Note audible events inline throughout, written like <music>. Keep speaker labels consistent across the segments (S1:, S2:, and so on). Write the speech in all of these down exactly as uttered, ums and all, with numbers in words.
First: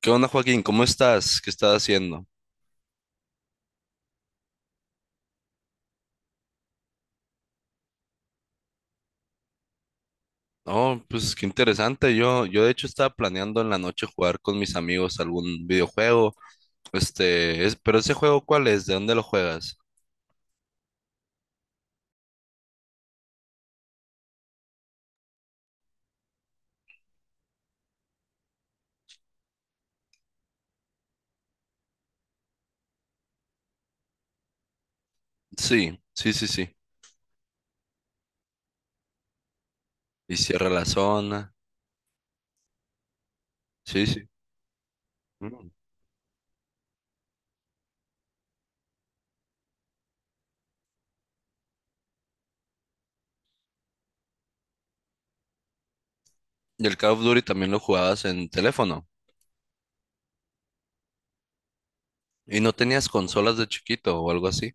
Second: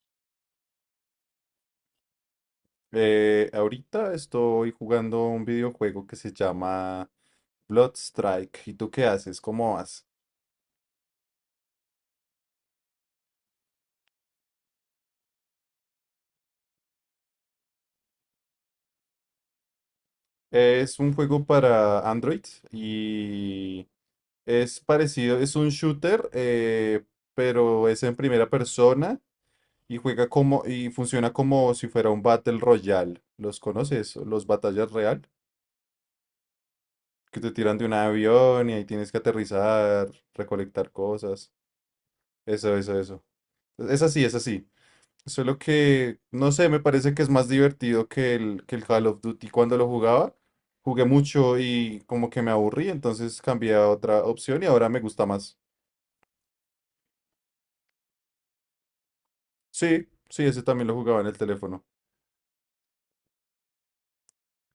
S1: ¿Qué onda, Joaquín? ¿Cómo estás? ¿Qué estás haciendo?
S2: Eh, ahorita estoy jugando un videojuego que se llama Bloodstrike. ¿Y tú qué haces? ¿Cómo vas?
S1: Oh, pues qué interesante. Yo, yo de hecho estaba planeando en la noche jugar con mis amigos algún videojuego. Este, es, pero ese juego, ¿cuál es? ¿De dónde lo juegas?
S2: Es un juego para Android y es parecido, es un shooter, eh, pero es en primera persona y juega como y funciona como si fuera un Battle Royale. ¿Los conoces? Los batallas real,
S1: Sí, sí, sí, sí.
S2: que te tiran de un avión y ahí tienes que aterrizar,
S1: Y cierra la
S2: recolectar cosas.
S1: zona.
S2: Eso, eso, eso. Es
S1: Sí,
S2: así,
S1: sí.
S2: es así. Solo
S1: Mm.
S2: que, no sé, me parece que es más divertido que el, que el Call of Duty. Cuando lo jugaba, jugué mucho y como que me aburrí, entonces cambié a otra opción y ahora me gusta más.
S1: Y el Call of Duty también lo jugabas en teléfono.
S2: Sí, sí, ese también lo jugaba en el teléfono.
S1: ¿Y no tenías consolas de chiquito o algo así?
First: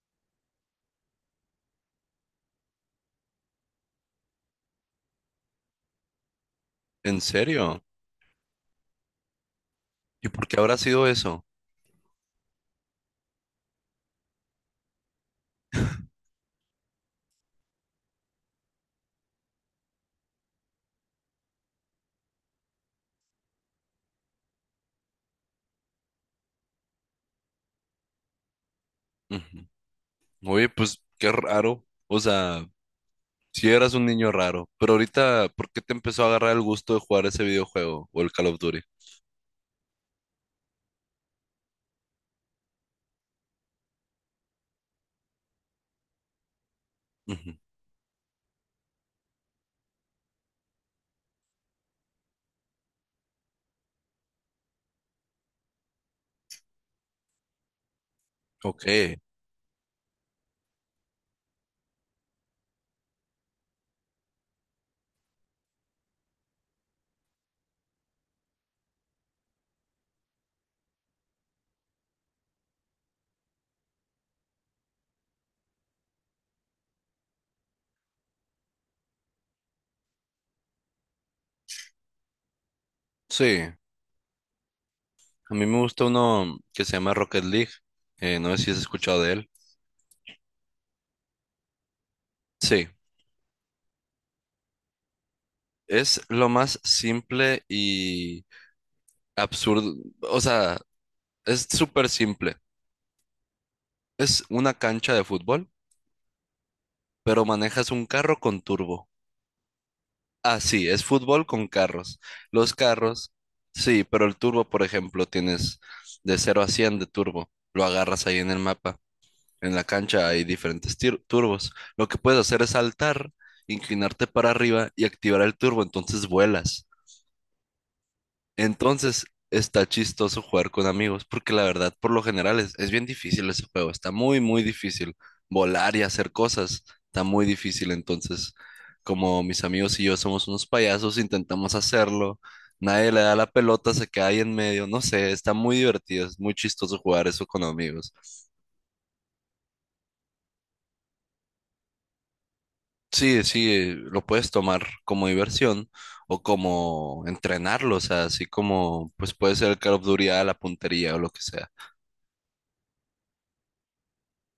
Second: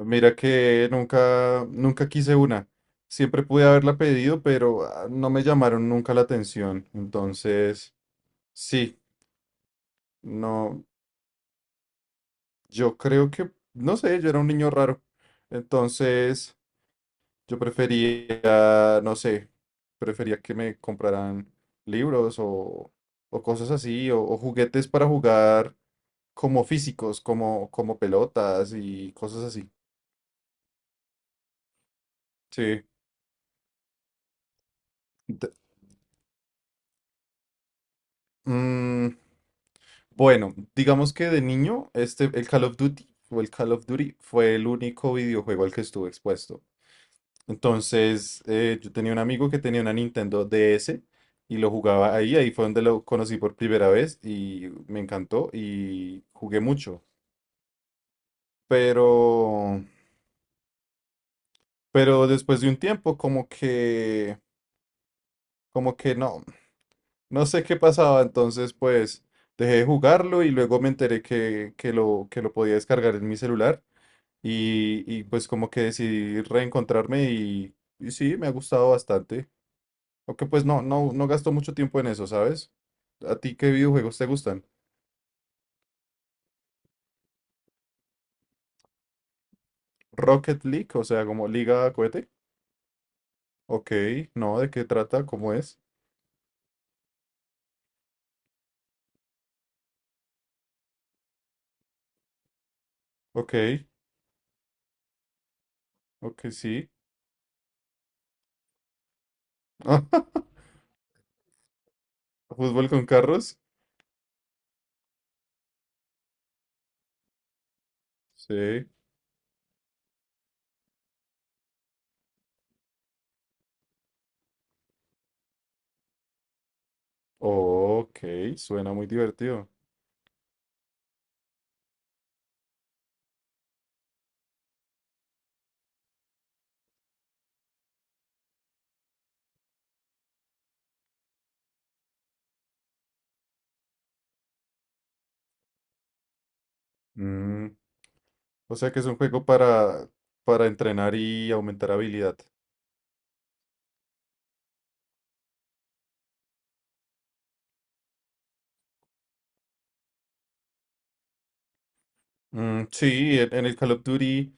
S2: Mira que nunca, nunca quise una. Siempre pude haberla pedido, pero ah, no me llamaron nunca la atención.
S1: ¿En serio?
S2: Entonces, sí,
S1: ¿Y por qué habrá
S2: no,
S1: sido eso?
S2: yo creo que, no sé, yo era un niño raro. Entonces, yo prefería, no sé, prefería que me compraran libros o, o cosas así, o, o juguetes para jugar como físicos, como, como pelotas y cosas
S1: Ujú.
S2: así.
S1: Oye, pues qué raro. O sea,
S2: Sí.
S1: si eras un niño raro, pero ahorita,
S2: D-
S1: ¿por qué te empezó a agarrar el gusto de jugar ese videojuego o el Call of Duty?
S2: mm, bueno, digamos que de niño, este, el Call of Duty o el Call of Duty fue el único videojuego al que estuve expuesto.
S1: Ujú.
S2: Entonces, eh, yo tenía un amigo que tenía una Nintendo DS y lo jugaba ahí, ahí fue donde lo conocí por primera vez y me encantó y jugué mucho.
S1: Ok,
S2: Pero, pero después de un tiempo, como que, como que no, no sé qué pasaba, entonces pues dejé de jugarlo y luego me enteré que, que lo, que lo podía descargar en mi celular y, y pues como que decidí reencontrarme y, y sí, me ha gustado bastante. Aunque pues no, no, no gasto mucho tiempo en eso, ¿sabes? ¿A ti
S1: sí,
S2: qué videojuegos te gustan?
S1: a mí me gusta uno que se llama Rocket League, eh, no sé si has escuchado de él.
S2: Rocket League, o sea, como Liga Cohete.
S1: Sí,
S2: Ok, no, ¿de qué trata? ¿Cómo es?
S1: es lo más simple y absurdo, o sea, es súper simple.
S2: Ok,
S1: Es una cancha de fútbol,
S2: ok, sí.
S1: pero manejas un carro con turbo.
S2: <laughs>
S1: Ah, sí, es fútbol con carros. Los
S2: ¿Fútbol con
S1: carros,
S2: carros?
S1: sí, pero el turbo, por ejemplo, tienes de cero a cien de turbo. Lo agarras ahí en el
S2: Sí.
S1: mapa. En la cancha hay diferentes tir- turbos. Lo que puedes hacer es saltar, inclinarte para arriba y activar el turbo. Entonces vuelas.
S2: Ok, suena muy
S1: Entonces
S2: divertido.
S1: está chistoso jugar con amigos, porque la verdad, por lo general, es, es bien difícil ese juego. Está muy, muy difícil. Volar y hacer cosas está muy difícil. Entonces, como mis amigos y yo somos unos payasos, intentamos hacerlo. Nadie le da la pelota, se queda ahí en medio. No sé, está muy divertido. Es muy chistoso jugar eso con
S2: Mm,
S1: amigos.
S2: o sea que es un juego para, para entrenar y aumentar habilidad.
S1: Sí, sí, lo puedes tomar como diversión o como entrenarlo. O sea, así como, pues puede ser el Call of Duty a la puntería o lo que sea.
S2: Mm, sí, en, en el Call of Duty,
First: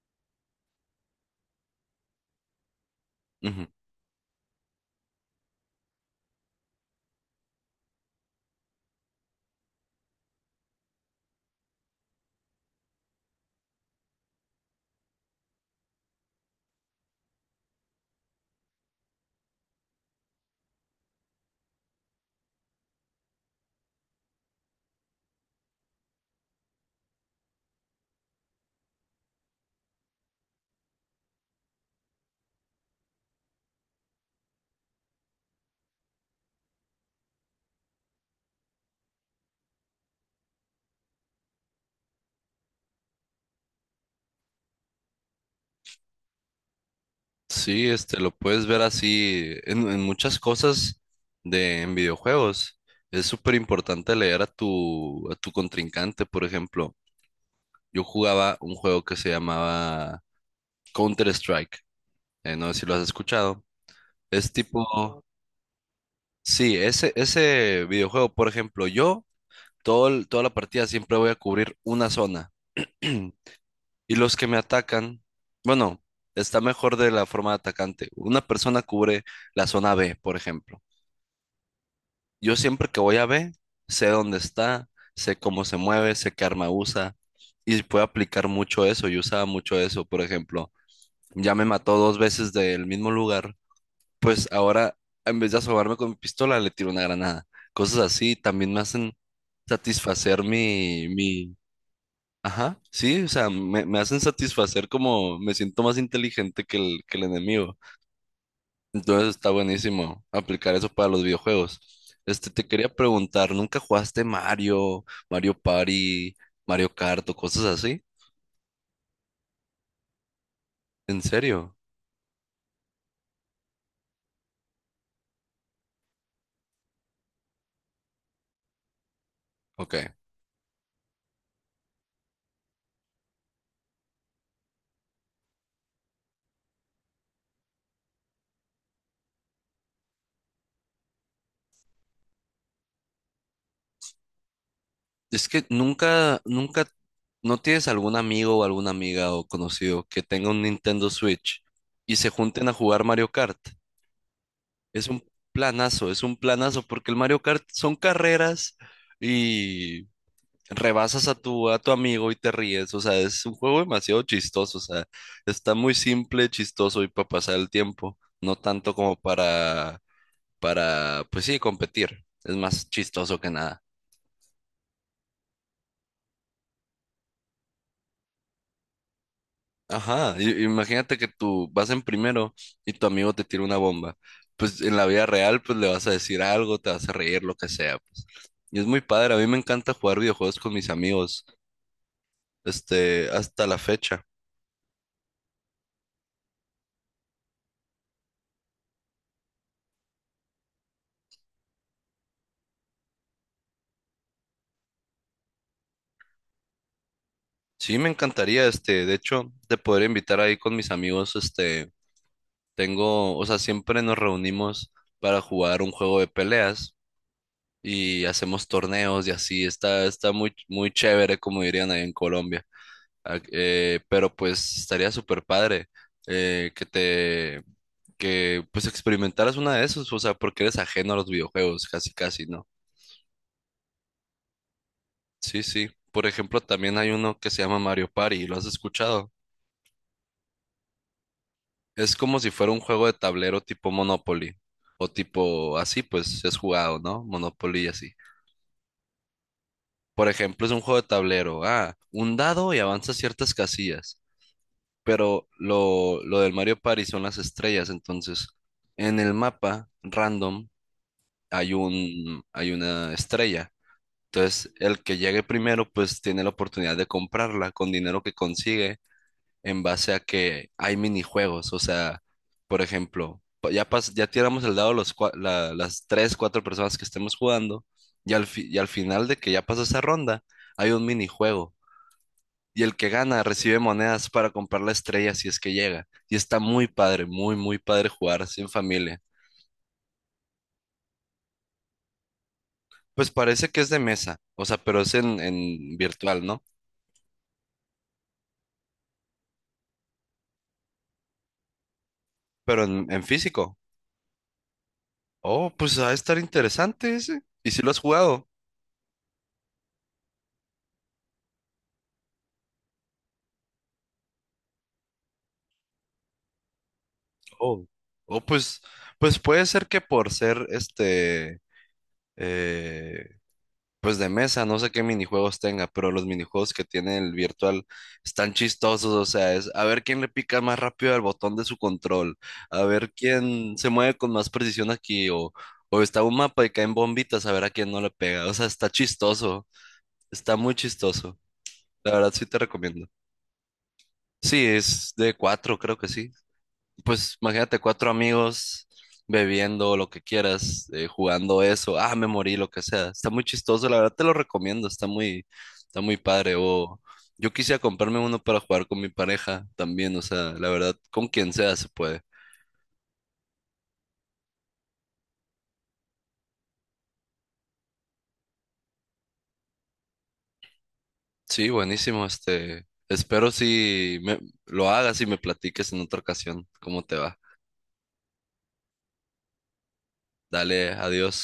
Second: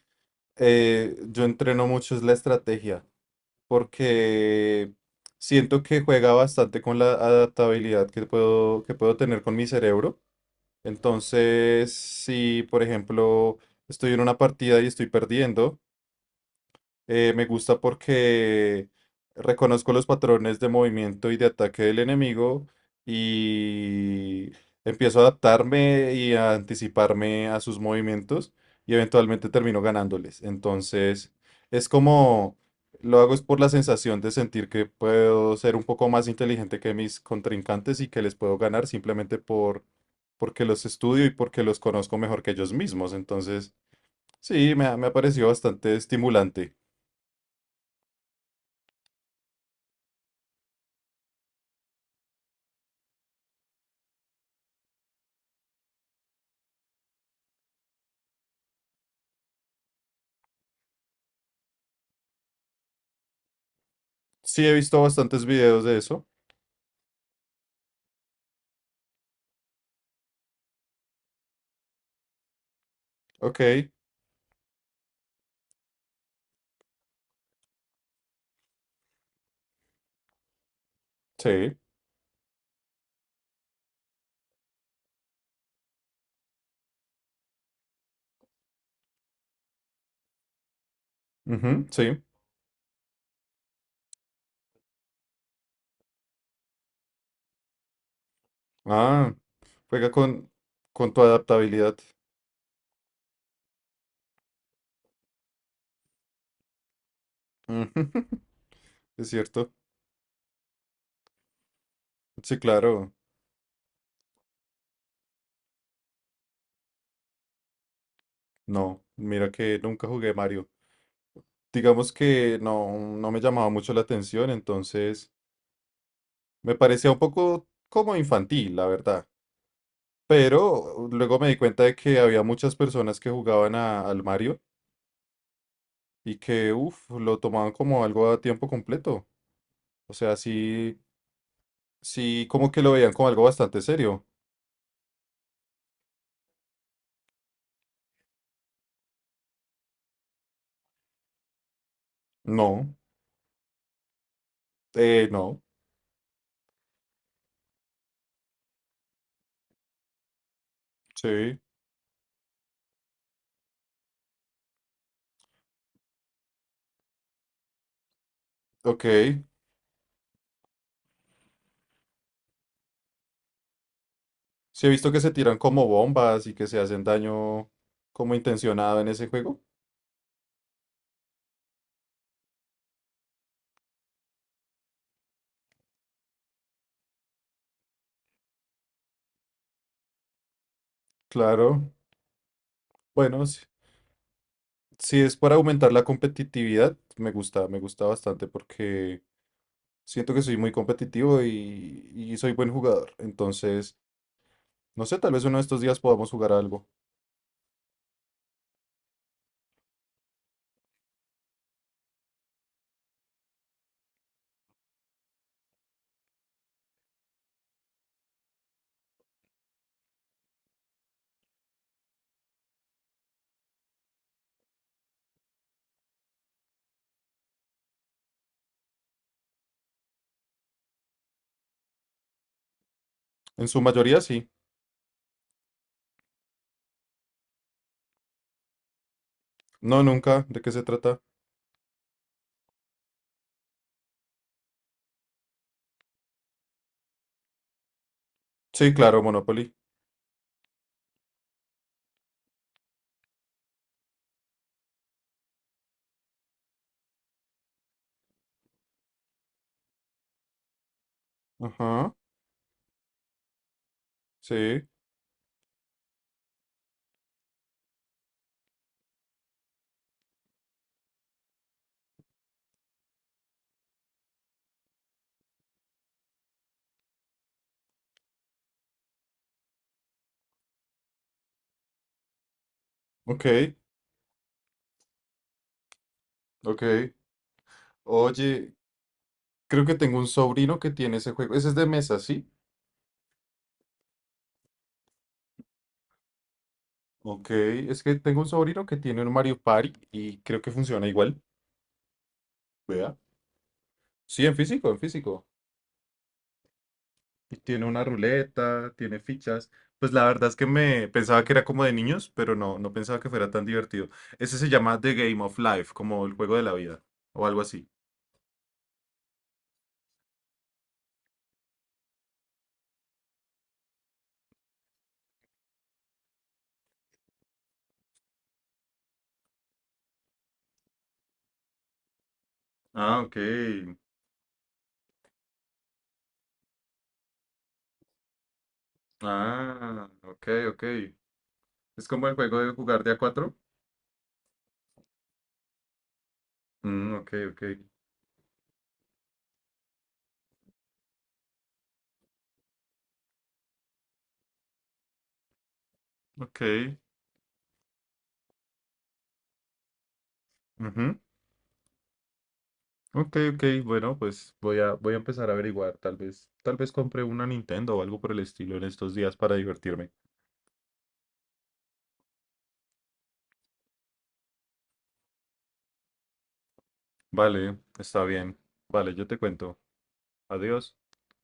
S2: eh, yo entreno mucho es la estrategia,
S1: Ujú.
S2: porque siento que juega bastante con la adaptabilidad que puedo, que puedo tener con mi cerebro. Entonces, si por ejemplo estoy en una partida y estoy perdiendo, eh, me gusta porque reconozco los patrones de movimiento y de ataque del enemigo y empiezo a adaptarme y a anticiparme a sus movimientos y eventualmente termino ganándoles. Entonces, es como lo hago es por la sensación de sentir que puedo ser un poco más inteligente que mis contrincantes y que les puedo ganar simplemente por porque los estudio y porque los conozco mejor que ellos mismos. Entonces, sí, me ha, me ha parecido bastante estimulante.
S1: Sí, este, lo puedes ver así en, en muchas cosas de en videojuegos. Es súper importante leer a tu, a tu contrincante, por ejemplo. Yo jugaba un juego que se llamaba Counter-Strike. Eh, no sé si lo has escuchado. Es
S2: Sí, he
S1: tipo,
S2: visto
S1: no.
S2: bastantes videos de eso.
S1: Sí, ese, ese videojuego, por ejemplo, yo todo el- toda la partida siempre voy a cubrir una zona. <clears throat>
S2: Ok,
S1: Y los que me atacan, bueno, está mejor de la forma de atacante. Una persona cubre la zona B, por ejemplo.
S2: sí.
S1: Yo siempre que voy a B, sé dónde está, sé cómo se mueve, sé qué arma usa y puedo aplicar mucho eso. Yo usaba mucho eso, por ejemplo, ya me
S2: Ujú,
S1: mató dos
S2: sí.
S1: veces del mismo lugar, pues ahora en vez de asomarme con mi pistola le tiro una granada. Cosas así también me hacen
S2: Ah, juega
S1: satisfacer
S2: con,
S1: mi,
S2: con tu
S1: mi,
S2: adaptabilidad.
S1: ajá, sí, o sea, me, me hacen satisfacer como me siento más inteligente que el, que el enemigo.
S2: Ujú, <laughs> es
S1: Entonces está
S2: cierto.
S1: buenísimo aplicar eso para los videojuegos. Este,
S2: Sí,
S1: te quería
S2: claro.
S1: preguntar, ¿nunca jugaste Mario, Mario Party, Mario Kart o cosas así?
S2: No, mira que nunca jugué Mario.
S1: ¿En serio?
S2: Digamos que no, no me llamaba mucho la atención, entonces me parecía un poco como infantil, la verdad.
S1: Ok.
S2: Pero luego me di cuenta de que había muchas personas que jugaban a- al Mario y que, uff, lo tomaban como algo a tiempo completo. O sea, sí. Sí, como que lo veían como algo bastante serio.
S1: Es que nunca, nunca, ¿no tienes algún amigo o alguna amiga o conocido que tenga un Nintendo Switch y se junten a
S2: No,
S1: jugar Mario Kart? Es un
S2: eh, no,
S1: planazo, es un planazo, porque el Mario Kart son carreras y rebasas a
S2: sí,
S1: tu, a tu amigo y te ríes. O sea, es un juego demasiado chistoso. O sea, está muy simple, chistoso y para pasar el tiempo. No tanto
S2: ok.
S1: como para, para, pues sí, competir. Es más chistoso que nada.
S2: Sí he visto que se tiran como bombas y que se hacen daño como intencionado en ese juego.
S1: Ajá, i- imagínate que tú vas en primero y tu amigo te tira una bomba. Pues en la vida real, pues le vas a decir algo, te vas a reír, lo que sea, pues. Y es muy padre, a mí me encanta jugar videojuegos con mis amigos,
S2: Claro,
S1: este,
S2: bueno, si,
S1: hasta la fecha.
S2: si es para aumentar la competitividad, me gusta, me gusta bastante porque siento que soy muy competitivo y, y soy buen jugador. Entonces, no sé, tal vez uno de estos días podamos jugar algo.
S1: Sí, me encantaría, este, de hecho, te podría invitar ahí con mis amigos, este, tengo, o sea, siempre nos reunimos para jugar un juego de peleas y hacemos torneos y así, está, está muy, muy chévere, como dirían ahí en Colombia. Ah, eh, pero pues estaría súper padre eh, que te, que pues experimentaras una de esos, o sea, porque eres ajeno a los videojuegos, casi, casi, ¿no?
S2: En su mayoría sí.
S1: Sí, sí, por ejemplo, también hay uno que se llama Mario Party, ¿lo has escuchado?
S2: No, nunca. ¿De qué se trata?
S1: Es como si fuera un juego de tablero tipo Monopoly o tipo así, pues es jugado, ¿no? Monopoly y así.
S2: Sí, claro, Monopoly.
S1: Por ejemplo, es un juego de tablero. Ah, un dado y avanza ciertas casillas. Pero lo, lo del Mario Party son las estrellas. Entonces, en el mapa random hay
S2: Ajá,
S1: un, hay una estrella. Entonces,
S2: sí,
S1: el que llegue primero, pues tiene la oportunidad de comprarla con dinero que consigue en base a que hay minijuegos. O sea, por ejemplo, pa- ya, pas- ya tiramos el dado los, cua- la- las tres, cuatro personas que estemos jugando y al, fi- y al final de que ya pasó esa ronda, hay un minijuego. Y el que gana
S2: ok.
S1: recibe monedas para comprar la estrella si es que llega. Y está muy
S2: Ok.
S1: padre, muy, muy padre jugar así en
S2: Oye,
S1: familia.
S2: creo que tengo un sobrino que tiene ese juego. Ese es de mesa, ¿sí?
S1: Pues parece que es de mesa, o sea, pero es en, en virtual, ¿no?
S2: Ok. Es que tengo un sobrino que tiene un Mario Party y creo que funciona igual.
S1: Pero en,
S2: Vea.
S1: en físico.
S2: Sí, en físico, en físico.
S1: Oh, pues va a estar interesante ese.
S2: Y
S1: ¿Y si
S2: tiene
S1: lo has
S2: una
S1: jugado?
S2: ruleta, tiene fichas. Pues la verdad es que me pensaba que era como de niños, pero no, no pensaba que fuera tan divertido. Ese se llama The Game of Life, como el juego de la vida, o algo
S1: Oh.
S2: así.
S1: O pues, pues puede ser que por ser este, eh, pues de mesa, no sé qué minijuegos tenga, pero los minijuegos que tiene el virtual están chistosos, o sea, es a ver quién le pica más rápido al botón de su control, a ver
S2: Ah, ok.
S1: quién se mueve con más precisión aquí, o, o está un mapa y caen bombitas, a ver a quién no le pega, o sea, está chistoso,
S2: Ah, ok,
S1: está muy
S2: ok.
S1: chistoso,
S2: Es
S1: la
S2: como
S1: verdad
S2: el
S1: sí te
S2: juego de jugar
S1: recomiendo.
S2: de a cuatro.
S1: Sí, es de cuatro, creo que sí.
S2: Mm, ok,
S1: Pues
S2: ok.
S1: imagínate cuatro amigos bebiendo lo que quieras, eh, jugando eso, ah, me morí, lo que sea. Está muy chistoso, la verdad te lo recomiendo, está muy, está muy padre.
S2: Ok.
S1: O yo quisiera comprarme uno para jugar con mi pareja también, o sea, la verdad,
S2: Ujú.
S1: con quien sea se puede.
S2: Ok, ok, bueno, pues voy a, voy a empezar a averiguar, tal vez, tal vez compre una Nintendo o algo por el estilo en estos días para divertirme.
S1: Sí, buenísimo, este, espero si me, lo hagas y me platiques en otra ocasión cómo te va.
S2: Vale, está bien. Vale, yo te cuento.
S1: Dale,
S2: Adiós.
S1: adiós.